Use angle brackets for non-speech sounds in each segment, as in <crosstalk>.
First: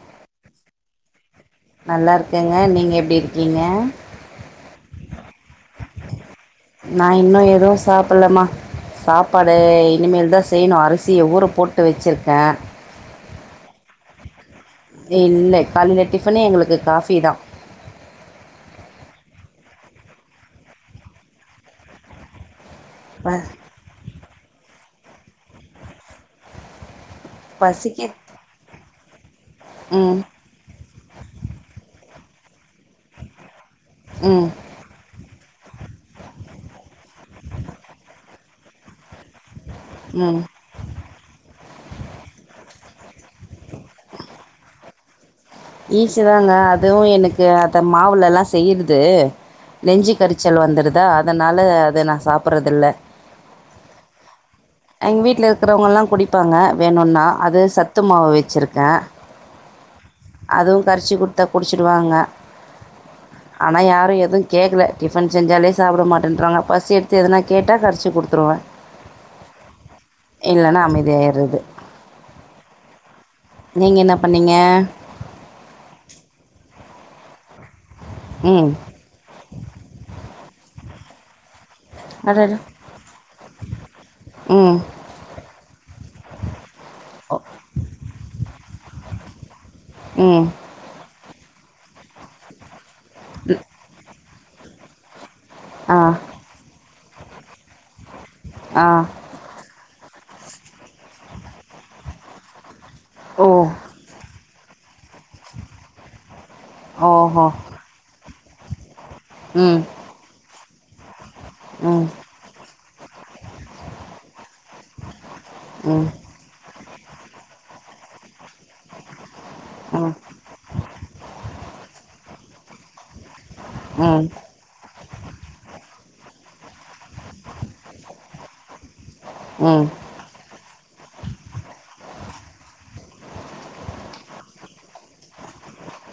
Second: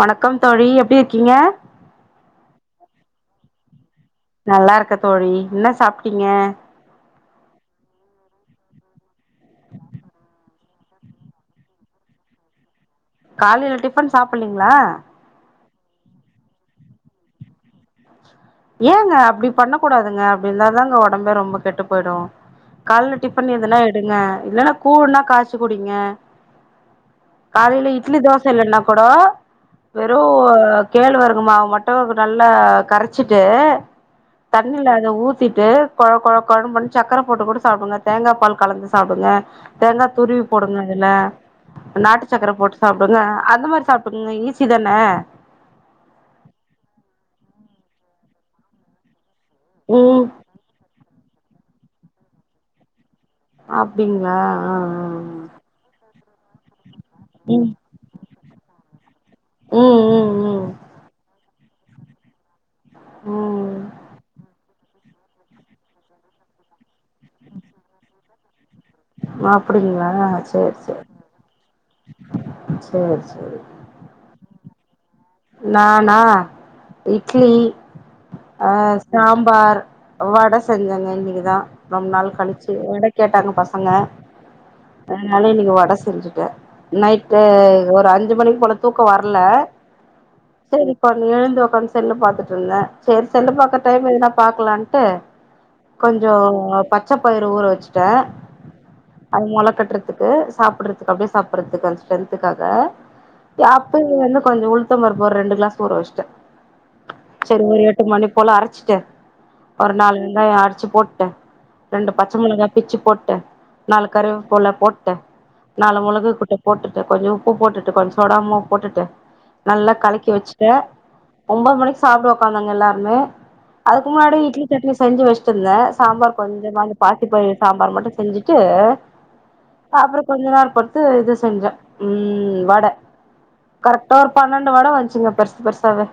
வணக்கம் தோழி எப்படி இருக்கீங்க நல்லா இருக்கங்க நீங்க எப்டி இருக்கீங்க நல்லா இருக்க தோழி என்ன சாப்ட்டீங்க நா இன்னு எதுவு சாப்புட்லமா சாப்பாடு இனிமேல்தா செய்ணு அரிசிய ஊர போட்டு வச்சிருக்கே காலைல டிஃபன் சாப்பிட்லீங்க இல்ல காலைல டிஃபனே எங்களுக்கு காஃபி தா ஏங்க அப்டி பண்ண கூடாதுங்க அப்டி இருந்தாதாங்க உடம்பே ரொம்ப கெட்டு போயிடு கால்ல ப டிஃபன் எதுனா எடுங்க இல்லன்னா கூழ்ன்னா காய்ச்சு குடிங்க காலைல பசிக்க இட்லி தோசை இல்லன்னா கூட வெறு ம் கேழ்வரகு மாவு மட்டு நல்ல கரைச்சிட்டு ம் தண்ணில அத ஊத்திட்டு கொழ கொழ கொழனு போனோன சக்கர போட்டு கூட சாப்பிடுங்க தேங்கா பால் கலந்து சாப்டுங்க தேங்கா ம் துருவி போடுங்க இதுல நாட்டு சக்கர போட்டு சாப்டுங்க அந்த மாரி சாப்பிட்டுக்கங்க ஈசிதானே ஈசிதாங்க அதுவு எனக்கு அத மாவுல எல்லா செய்யறது நெஞ்சு ம் கரிச்சல் வந்துருதா அத் அதனால அத நா சாப்பறதில்ல அப்டிங்ளா ஆஹ்ஹா ஹா ப்பாங்க வேணுனா அது சத்து மாவு வச்சுருக்க. ம் ம் ம் அதுவு கரச்சு குடுத்தா குடிச்சிடுவாங்க ஆனா ம் யாரு எதும் கேக்கல டிஃபன் செஞ்சாலே சாப்ட மாட்டேன்றாங்க, பசி எடுத்து எதனா கேட்டா கரச்சி குடுத்ருவ. அப்டிங்ளா செரி செரி அமைதியாயிடுறது செரி செரி என்ன நீங்க நானா இட்லி ம் அஹ் சாம்பார் வடஷ் செஞ்சங்க இன்னைகுதா ரொம்ப நாள் அடடா கழிச்சு வட கேட்டாங்க பசங்க ம் அதனால இன்னைக்கி வட செஞ்சுட்ட ஓ நைட்டு ஒரு அஞ்சு மணிக்கு போல தூ க்க வரல ம் சரிப நீ எழுந்துவ பஃங்ஷன்ல பாத்துட்ருந்த சரி செல்லு பாக் டைம் எதுனா பாக்லான்ட்டு ஆ கொஞ்சோ பத் பச்சப்பயிரு ஊற வச்சிட்ட ஆ அது மொள கட்றத் துகு சாப்பறதுக்கு அப்டியே சாப்பறதுக்கு அந்த ஸ்ட்ரென்த்துக்காக ஓ யாப்பு என்ன கொஞ்ச உளு த்தம் பருப்பு ஒரு ரெண்டு க்ளாஸ் ஊற வச்ட ஓஹோ செரி ஒரு எட்டு மணிப் போல அரச்சுட்டு ம் ஒரு நாலு வெங்காயோ அர ச்சு போட்டு ம் ரெண்டு பச்ச மிளகா பிச்சு போட்டு நாலு கரு போல போட்டு நாலு ம் மொளகு கொட்ட போட்டுட்டு கொஞ்ச உப்பு போட்டுட்டு கொஞ்ச சோடாமா போட்டுட்டு நல்லா ம் கலக்கி வச்சுட்டு ஒன்பது மணிக்கு சாப்பிடுவ பண்ணங்க எல்லாருமே அதுக்கு ம் முன்னாடி இட்லி சட்னி செஞ்சு வச்சிட் இருந்தேன் சாம்பார் கொஞ்ச மா பாசிபயறு சாம்பார் மட்டும் செஞ்சுட்டு ம் அப்புறம் கொஞ்ச நேரம் பொறுத்து இது செஞ்சேன் உம் <unintelligible> கரெக்டா பன்னெண்டு வடை வந்துச்சுங்க பெருசா பெருசாவே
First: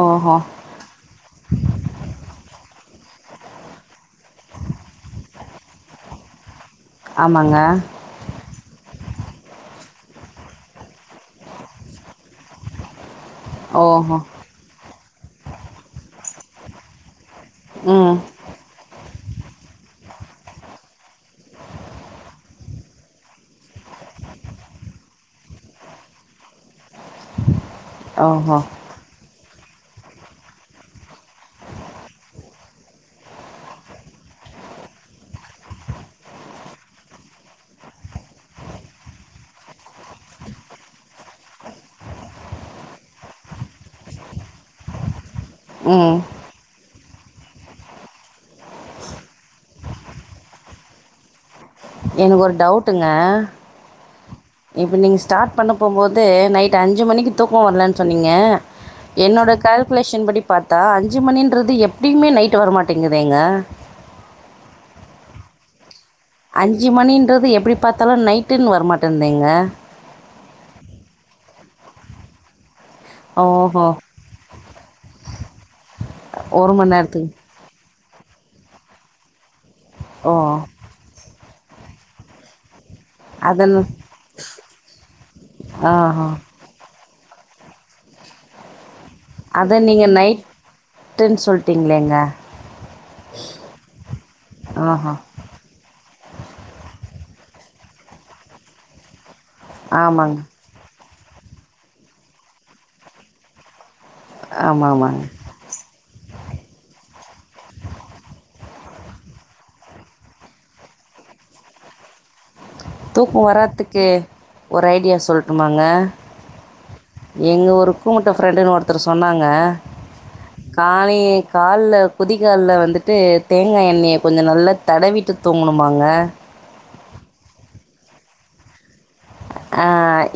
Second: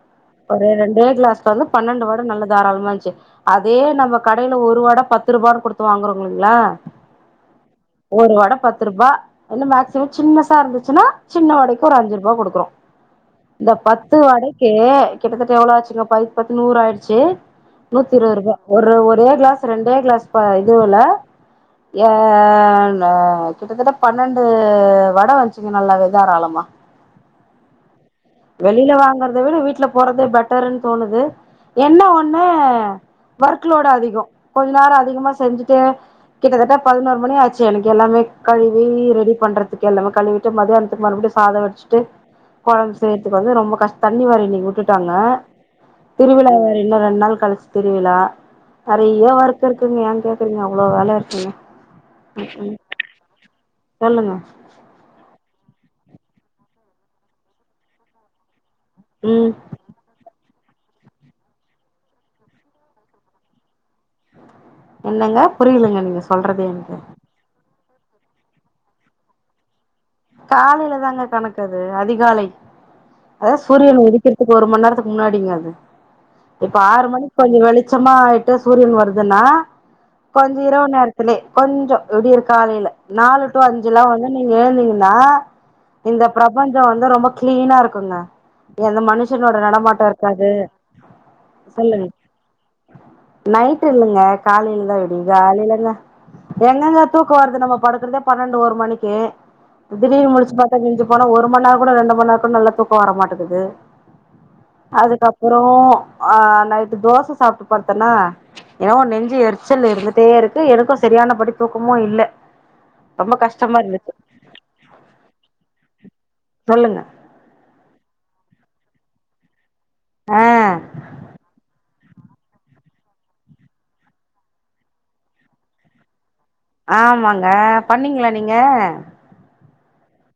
ஓஹோ ஒரு ரெண்டே கிளாஸ்ல வந்து பன்னெண்டு வடை நல்ல தாராளமா வந்துச்ச அதே நம்ம கடையில ஒரு வட பத்து ரூபான்னு கொடுத்து வாங்கறோம்ங்களா ஆமாங்க ஒரு வடை பத்து ரூபா் என்ன மேக்சிமம் சின்ன சா இருந்துச்சுன்னா சின்ன வடைக்கு ஒரு அஞ்சு ரா கொடுக்குறோம் இந்த பத்து ஓஹோ வடைக்கு கிட்டத்தட்ட எவ்வளோ ஆச்சுங்க ப முப்பத்து நூறு ஆயிடுச்சு நூத்தி ம் இருபது ரூபாய் ஒரு ஒரே கிளாஸ் ரெண்டே கிளாஸ் இதுல என் கிட்டத்தட்ட பன்னெண்டு வடை வந்ச்சுங்க நல்லாவே தாராளமா ஓஹோ வெளியில வாங்கறதை விட வீட்டு வீல போறதே பெட்டர்ன்னு தோணுது என்ன ஒண்ண ஒர்க்லோடு அதிகம் கொஞ்ச நேரம் அதிகமா செஞ்சுட்டு கிட்டத்தட்ட பதினோரு மணி ஆச்சு எனக்கு எல்லாமே கழுவி ரெடி பண்றதுக்கு எல்லாமே கழுவிட்டு மதியானத்துக்கு மறுபடியும் சாதம்வச்சு ட்டு குழம்பு செய்றதுக்கு வந்து ரொம்ப கஷ்ட தண்ணி வேற இன்னைக்கு விட்டுட்டாங்க ம் திருவிழாவேறன்ன ரெண்டு நாள் கழிச்சு திருவிழா நிறைய ஒர்க் இருக்குங்க ஏன் கேக்குறீங்க அவ்வளோ வேலை இருக்குங்க எனக்கு ஒரு ம் டவுட்டுங்க சொல்லுங்க இப்ப நீங்க ஸ்டார்ட் பண்ண போகும்போது நைட் அஞ்சு மணிக்கு தூக்கம் வரலன் சொன்னீங்க என்னோட ம் கால்குலேஷன் படி பாத்தா அஞ்சு மணின்றது எப்படியுமே நைட்டு் வரமாட்டேங்குதேங்க என்னங்க புரியலங்க நீங்க சொல்றது அஞ்சு எனக்கு மணின்றது எப்படி பாத்தாலாம் நைட்டுன்னு வரமாட்டேந்தேங்க காலையில தாங்க கணக்கது அதிகாலை அதான் ஓஹோ! சூரியனை உதிக்கிறதுக்கு ஒரு மணி நேரத்துக்கு முன்னாடிங்க அது இப்ப மணி ஆறு நேரத்துக்கு. மணிக்கு கொஞ்சம் வெளிச்ச பிச்சமா ஆயிட்ட சூரியன் வருதுன்னா ஓ! கொஞ்ச இரவு நேரத்துலே கொஞ்சோ விடியர் காலைல நாலு டூ அதன் அஞ்சுலா வந்து நீங்க ஏந்தீங் லா இந்த ஆஹா! பிரபஞ்சோ வந் து ரொம்ப க்ளீன்னா இருக்கோங்க எந்த மனுஷனோட அத நீங்க நடமாட்டோ இர்காது நைட்டுன்னு சொல்லுங்க சொல்ட்டீங்களேங்க. நைட்டு இல்லங்க காலைலதா ஆஹா! விடி காலைலங்க என்னங்க தூக்கோ வர்துனு நம்ம படுக்கறதே பன்னெண்டு ஒரு மணிக்கு திடீர் ஆமாங்க. முழிச்சு பாத்தா விஞ்சு போனா ஒரு மண் நேரக் கூட ரெண்டு மண் நேரக் கூட நல்லா தூக்கோ வரமாட்டுக்குது ஆமா, ஆமாங்க. அதுக்கப்பறோ ஆ நைட்டு தோச சாப்ட்டு படுத்தன்னா எனவோ நெஞ்சு எரிச்சல் இருந்துட்டே இருக்கு எனக்கோ சரியான படி தூக்கமோ இல்ல ரொம்ப தூக்கோ கஷ்டமா வராத்துக்கே இருந்துச்சு ஒரு ஐடியா சொல்ட்டுமாங்க சொல்லுங்க எங்க ஒரு கூமுட்ட ஃப்ரெண்ட் டு ஒருத்தர் சொன்னாங்க ஆ காலையிலே கால்ல குதிக்கால்ல வந்துட்டு தேங்காய் எண்ணெய்ய கொஞ்சோ நல்லா தடவிட்டு தூங்குணுமாங்க ஆமாங்க பண்ணீங்ளா நீங்க ஆ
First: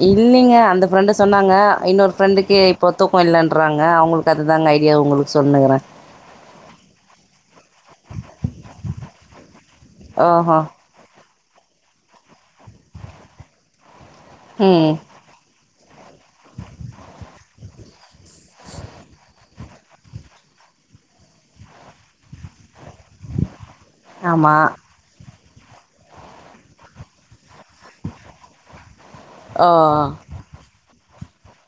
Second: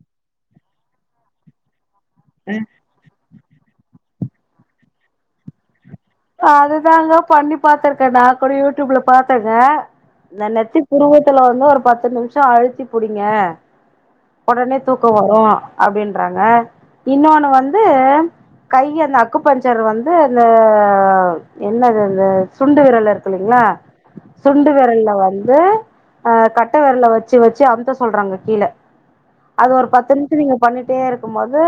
இல்லீங்க அந்த ஃப்ரெண்ட்டு சொன்னாங்க இன்னொ ஃப்ரெண்ட்டுகே இப்போதோ ப்ப இல்லன்றாங்க அவுங்குளுக்கு அதுத்தாங்க ஐடியா உங்குளுக்கு சொன்னுனுகிறே அதுதாங்க பண்ணி பாத்திருக்கே நா கூட யூடியூப்ல பாத்தங்க இந்த ஓஹோ நெத்தி புருவத் த்துல வந்து ஒரு பத்து நிமிஷம் அழுத்தி புடிங்க ஒடனே ம் தூக்கோ வரோ அப்டின்றாங்க இன்னோனு வந்து கைய இந்த அக்கு பஞ்சர் வந்து அந்த ஆவ் என்னதந்த சுண்டு விரல் த இர்க்லிங்ளா ஆமாம் சுண்டு விரல்ல வந் வே ஆ கட்ட விரல வச்சு வ ச்சு அம்த சொல்றாங்க கீழ ஓ அது ஒரு பத்து நிம்ஷம் நீங்க பண்ணி தே இருக்கும் போது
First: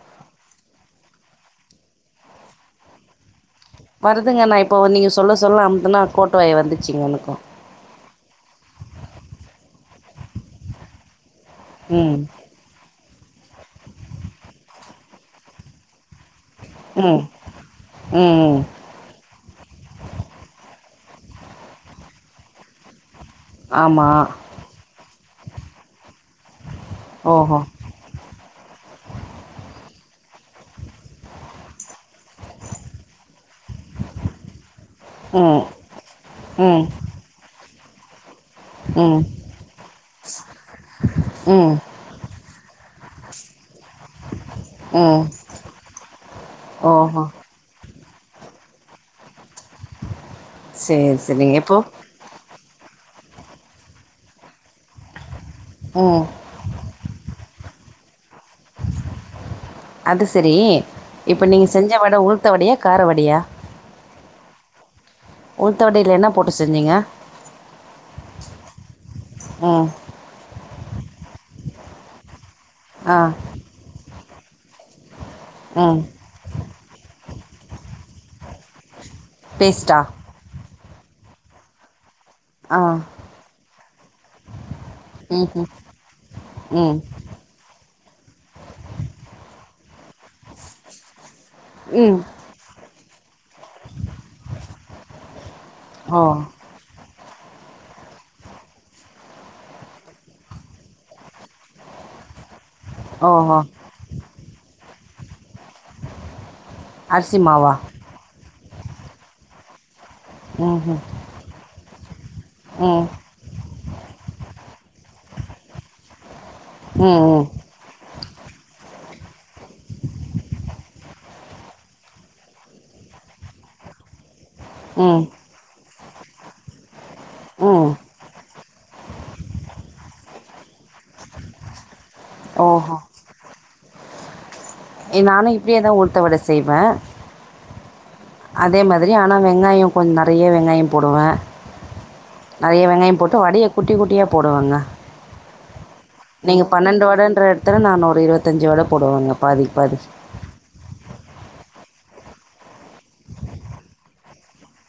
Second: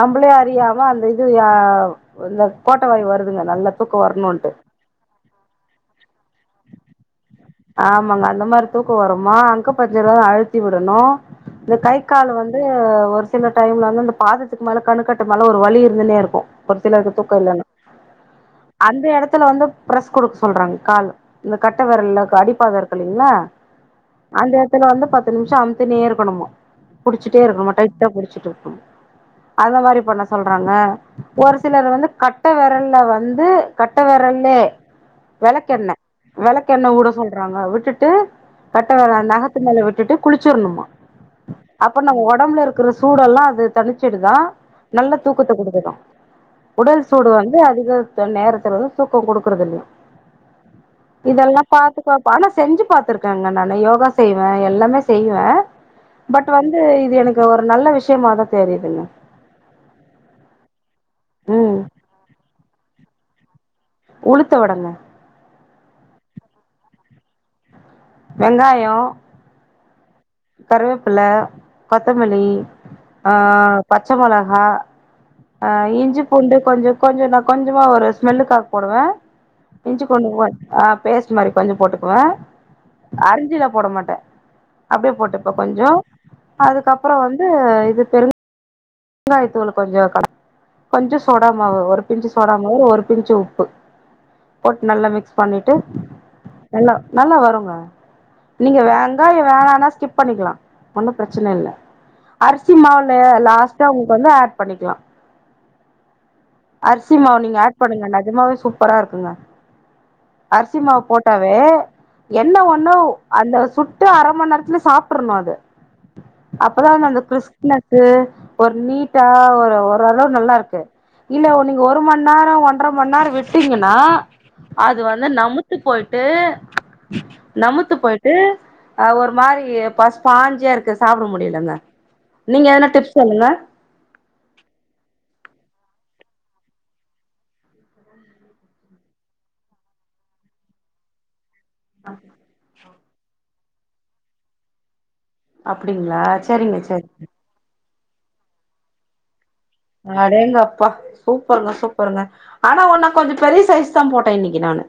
நம்பளே அறியாம அந்த இது யாவ் இந்த கோட்ட வாய்வு வருதுங்க நல்ல வருதுங்க நா இப்போ நீங்க சொல்ல சொல்ல அம்துனா கோட்டுவாய் வந்துச்சீங்க எனக்கோ ஆமாங்க அந்த மாரி தூக்கோ வருமா அக்கு பஞ்சர் வேற அழுத்தி விடணோ இந்த கை ம் கால் வந்து ஒரு சில டைம்ல வந்து அந்த பாதத்துக்கு மேல கணுக்கட்டு மேல ஒரு வலி இருந்தனே இருக்கோ ஒரு சிலர்க்கு ம் தூக்க இல்லன்னா ம் அந்த எடத்துல வந்து ப்ரஸ் குடுக்க சொல்றாங்க கால் இந்த கட்ட விரல்ல ங அடிபாதோ இருக்கில் இன்னா ஆமாம் அந்த எட்த்துல வந்து பத் பத்து நிமிஷோ அமுத்தினே இருக்கணமோ புடிச்சுட்டே ஓஹோ இருக்கணூ டைட்டா புடிச்சுட்டு இருக்கணூ அந்த மாரிப் பண்ண சொல்றாங்க ஒரு சிலர் வந்து கட்ட ல வந்து கட்டவிரல்லே ம் வெளக்கெண்ண ம் வெளக்கெண்ண உட சொல்றாங்க விட்டுட் டு கட்டவிர ம் நகத்து மேல விட்டுட்டு குளிச்சிர்ணுமா ம் அப்ப நம்ம ஒடம்புல இருக் க்கிற சூடெல்லா வெ தணிச்சிடுதா நல்ல ம் தூக்கத்த குடுக்குதாமன உடல் ஓஹோ சூடு வந்து அதிக் வேர்த்த நேரத்துல தா தூக்கோ கூட குடுக்றதில்லியா சரி சரிங்க இதெல்லா எப்போது பாத்துக்குவே பா ஆனா ஸ் செஞ்சு பார்த்தருக்கேங்க நானு யோகா செய்வே எல்லாமே செய்வே ம் பட் வந்து இது எனக் து ஒரு நல்ல விஷ்யமாதா அது செரி இப்ப நீங்க ம் செஞ்சஸவட உளுத்தவடையா காரவடியா உளுத்த வடங்க உளுத்தவடயில என்ன போட்டு செஞ்சீங்க வெங்காயோ ம் கருவேப் பில கொத்தமல்லி ஆ ப ச்ச மொளகா ஆ ம் இஞ்சி பூண்டு கொஞ்ச கொஞ்சோ நா கொஞ்சமா ஒரு ஸ்மெல்லுக்காக போடுவே பேஸ்டா இஞ்சி பூண்டு ஒன் ஆ பேஸ்ட் மாரி கொஞ்சோ போட்டுக் வா ஆ அரிஞ்சிலாப் போட மாட்டே அப்டியே ம் போட்டுப்பே ம், கொஞ்சே ம் அதுக்கப்றோ வந்து இது பெருங் ங்காயத்தூளு கொஞ்சோ கல கொஞ்சோ ஸ் சோடா மாவு ஒரு ம் பிஞ்சு சோடாமாவு ஒரு பிஞ்சோ ப்பு போட்டு நல்லா மிக்ஸ் பண்ணிட்டு ஓ நல்லா நல்லா வருங்க நீங்க வேங்காயம் வேணனா ஸ்கிப் பண்ணிக்கலா ஒன்னு பிரச்சனை இல்ல அரிசி மாவுல ஓஹோ லாஸ் இது வந்து ஆட் பண்ணிக்க க்கலா அரிசி அரிசிமாவ நீங்க மாவா ஆட் பண்ணுங்க நெஜமாவே சூப்பரா இருக்குங்க ம் அரிசி ம் மாவு போட்டாவே என்ன ஒண்ணு ம் அந்த சுட்டு அரைமணி நேரத்துல சாப்பிடரணம் அது அப்பதா ம் வந்து அந்த ம் கிறிஸ்னஸ் ஒரு நீட்டா வரு ஓரளவு நல்லா இருக்கு இல்ல உ நீங்க ஒரு மணி நேரோ ஒன்றரை மணி நேரோ விட்டீங்கன்னா அது ம் வந்து நமுத்து போயிட்டு ம் நமுத்து போயிட்டு அஹ் ஒரு மாதிரி பச பாஞ்சியா இருக்கறது சாப்பிட முடியலங்க நீங்க எதனா ஓஹோ டிப்ஸ் என நானு இப்டியே தா உளுத்த வடை செய்வே அதே மாதிரி ஆனா வெங்காயோ கொஞ் நெறைய வெங்காய போடுவே நெறைய வெங்காயம் போட்டு வடைய குட்டி குட்டியா போடுவாங்க அப் நீங்க பன்னெண்டு வடன்ற இடத்துல நானு ஒரு இருபத்தஞ்சு வட போடுவாங்க அடேங்கப்பா சூப்பர்ங்க சூப் சூப்பர்ங்க ஆனா உன்னா கொஞ்சோ பெரிய சைஸ் தா போட்டே இன்னைக்கி நானு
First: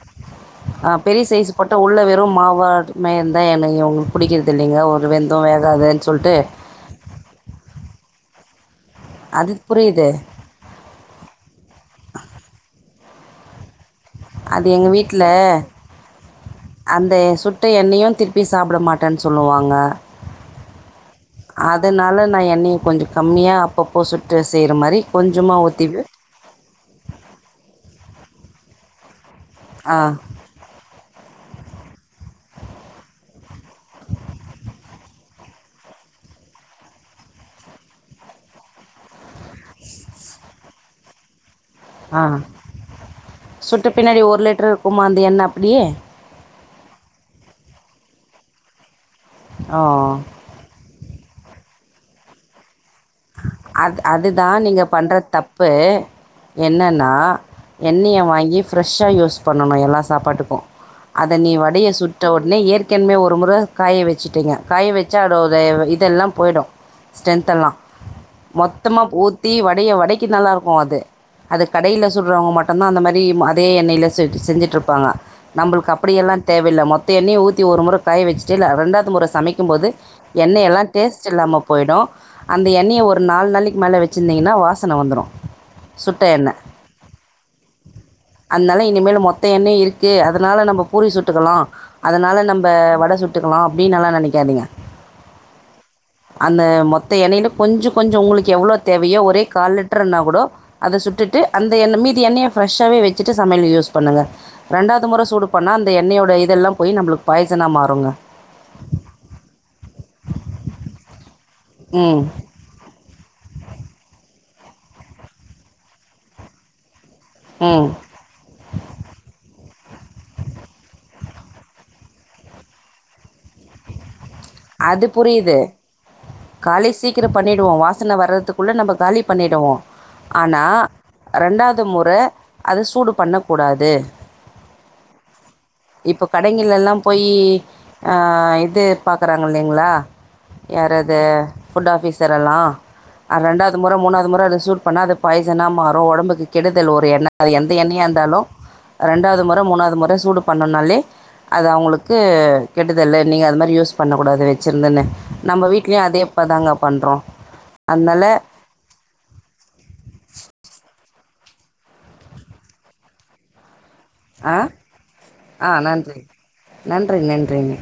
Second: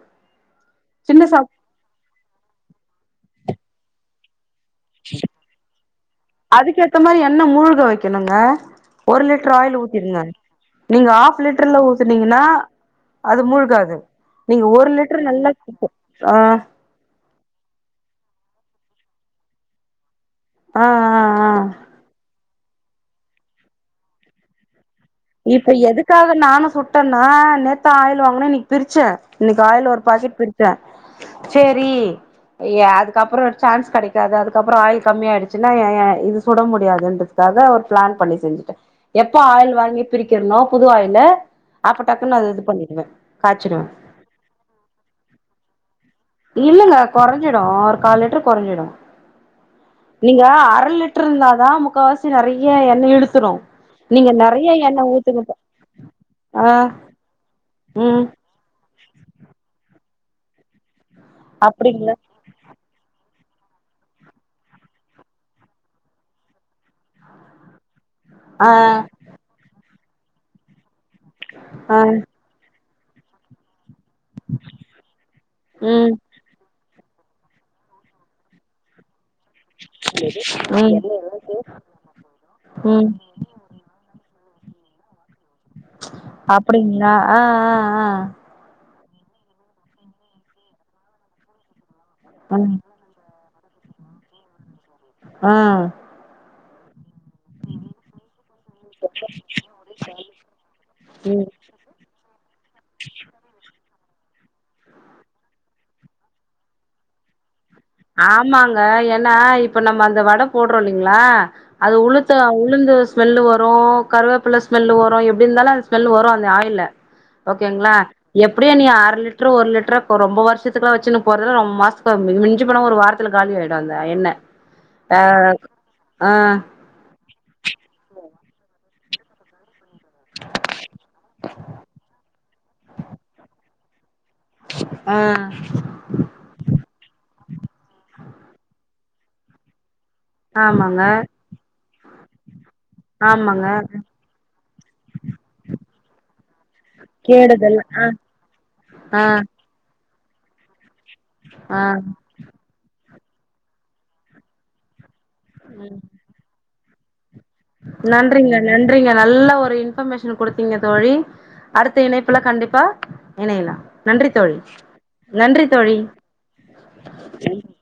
ஆ பெரிய சின்ன சா சைஸு போட்ட உள்ள வெறு மாவாட மேந் தா எண்ணைய உங்களுக்கு புடிக்குது இல்லைங்க ஒரு வெந்து வேகாதுன்னு சொல்லிட்டு என்னங்க ஒரு அது லிட்டர் ஆயில் புரியுது ஊத்திடுங்க நீங்க ஹாஃப் லிட்டர்ல ஊத்தனீங்கன்னா அது மூழ்காது நீங்க அது எங்க ஒரு வீட்டல லிட்டர் நல்லா ஆ அந்த சுட்டை எண்ணெயையு திருப்பி சாப் ப்பிட மாட்டேன்னு சொல்லுவாங்க ஆ ஆ ஆ அதனால நா எண்ணைய கொஞ்சம் கம்மியா அப்பப்போ சுட்டு செய்ற மாரி இப்ப எதுக்காக நானும் சுட்டேன்னா நேத் புதுசா ஆயில் வாங்ன்ன இன்னைக்கு பிரிச்ச இன்னைக்கு ஆயில் ஆ ஒரு பாக்கெட் பிரிச்ச சேரி அதுக்கப்புறம் சான்ஸ் கெடைக்காது அதுக்கப்புறம் ஆயில் கம்மி ஆயிடுச்சுன்னா இது சுட முடியாதுன்றதுக்காக ஒரு பிளான் பண்ணி செஞ்சுட்டேன் எப்ப ஆயில் வாங்கி பிரிக்கிறன்நோ புது ஆயில் ஆ காய்ச்சிடுவே சுட்டு பின்னாடி ஒரு லிட்டரு இருக்குமா அந்தி எண்ண அப்டி இல்லங்க குறஞ்சிடு ஒரு கால் லிட்டரு குறஞ்சிடு ஓ நீங்க அர லிட்டர் இருந்தாதா முக் முக்காவாசி நெறையே எண்ண இழுத்துறோ நீங்க நறைய எண் பண்ற தப்பு என்னன்னா எண்ணெய்ய ம் வாங்கி ப்ரெஷ் சுஷா யூஸ் பண்ணணோ எல்லா சாப்பாட்டுக்கும் அத நீ வடைய அப்டிங்களா சுட்ட உடனே ஏற்க் கேன்மே ஒரு முற காய வச்சுட்டேங்க காய வச்சா அதோட வ் வ இத எல்லாம் போயிடோ ஸ்டென்த்து எல்லா ஆ மொத்தமா போத்தி வடைய வடை கி நல்லா இருக்கோ அது அது ஆ கடையில்ல சொல்றவங்க மட்டும்தா அந்த மாறி அதே ம் அதே எண்ணெய்ல செட்டு செஞ்சிட்டு இருப்பாங்க நம்ளுக் அப்டி ம் எல்லா தேவயில்ல மொத் தே எண்ணெய ஊத்தி ஒரு முற கைய் வச்டேயில்ல ரெண்டாவது முற சமைக் வைக்கிம் போது எண்ணெய எல்லா ம் டேஸ்டு இல்லாம போயிடோ இந்த எண்ணெய ம் ஒரு நாள் நாளைக்கு மேலே வச்சு ன்னா வாசன வந்துரு அப்டிங்களா ஆ ஆ ஆ அதனால இனிமேல் மொத்த எண்ணெய் இருக்கே அதனால நம்ம பூரி சுட்டுக்கலா அதனால ம் நம்ப ம் வட சுட் விட்டுக்கலா அப்டின்னு நல்லா நினைக்காதிங்க ஆ மத்த எண்ணெயில கொஞ்சு கொஞ்சோ உங்களுக்கு எவ்ளோ தேவயோ ஒரே கால் லிட்டறன்னா கூட அத சுட்டுட்டு ம் அந்த எண்ண மீதி எண்ணெய ஃப்ரெஷ்சாவே வச்சிட்டு சமையல் யூஸ் பண் பண்ணுங்க ரெண்டாவது முற சூடு பண்ணா அந்த எண்ணெயோட இதெல்லா போயி நம்மளுக்கு பாய் ஆமாங்க ஏன்னா இப்ப நம்ம அந்த வட போட்ரோ இல்லைங்களா அது ம் உளுத்த உளுந்து அ ஸ்மெல்லு வரூ கருவேப்பில்ல ஸ்மெல்லு வரூ எப்டிருந்தாலு அந்த ஸ்மெல் வரு அந்த ஆயில்ல ம் ஓகேங்ளா எப்டியு நீ அர லிட்ரு ஒரு லிட்ரோ கோ ரொம்ப வருசத்துக்குளா வச்சுனு போறதடவ ரொம் மாஸ் <unintelligible> மிஞ்மிஞ்சி சி போனா ஒரு வாரத்துல காலி ஆயிடு அந்த எண்ணெ அது புரியிது ஆ கிற பண்ணிட் வோ வாசன வர்றதுக்குள்ள நம்ப காலி பண்ணிடுவோ ஆனா ரெண்டாது முற அத சூடு பண்ண கூடாத் தே ஆ இப்ப கடைங்கள்ல எல்லாம் போயி அ இது பாக்கறாங்க இல்லைங்ளா ஆமாங்க து ஃபுட் ஆஃப் பீசரல்லா அ ஆமாங்க ரெண்டாது முற மூணாவது முற அத சூட் பண்ணா அது பாய்சனா மாறு ஒடம்புக்கு கெடுதல் ஒரு எண்ண அது எந்த கேடுதல் ஆ எண்ணெயாருந்தாலு ஆ ரண்டாது மொற மூணாவது மொற ட்டா சூடு பண்ணன்னாலே அது ஆ அவுங்குளுக்கு கெடு இதல்ல நீங்க அது மாரி யூஸ் பண்ணகூடாது வெச்சிருந்தன்னு ம் ட்லியு அதே அப்பளந்தாங்க பண்றோ நன்றிங்க நன்றிங்க நல்ல ஒரு இன்ஃபர்மேஷன் குடுத்தீங்க தோழி அடுத்த இணைப்புல கண்டிப்பா இணையலா நன்றி தோழி ஆ நன்றி தோழி நன்றி நன்றிங்க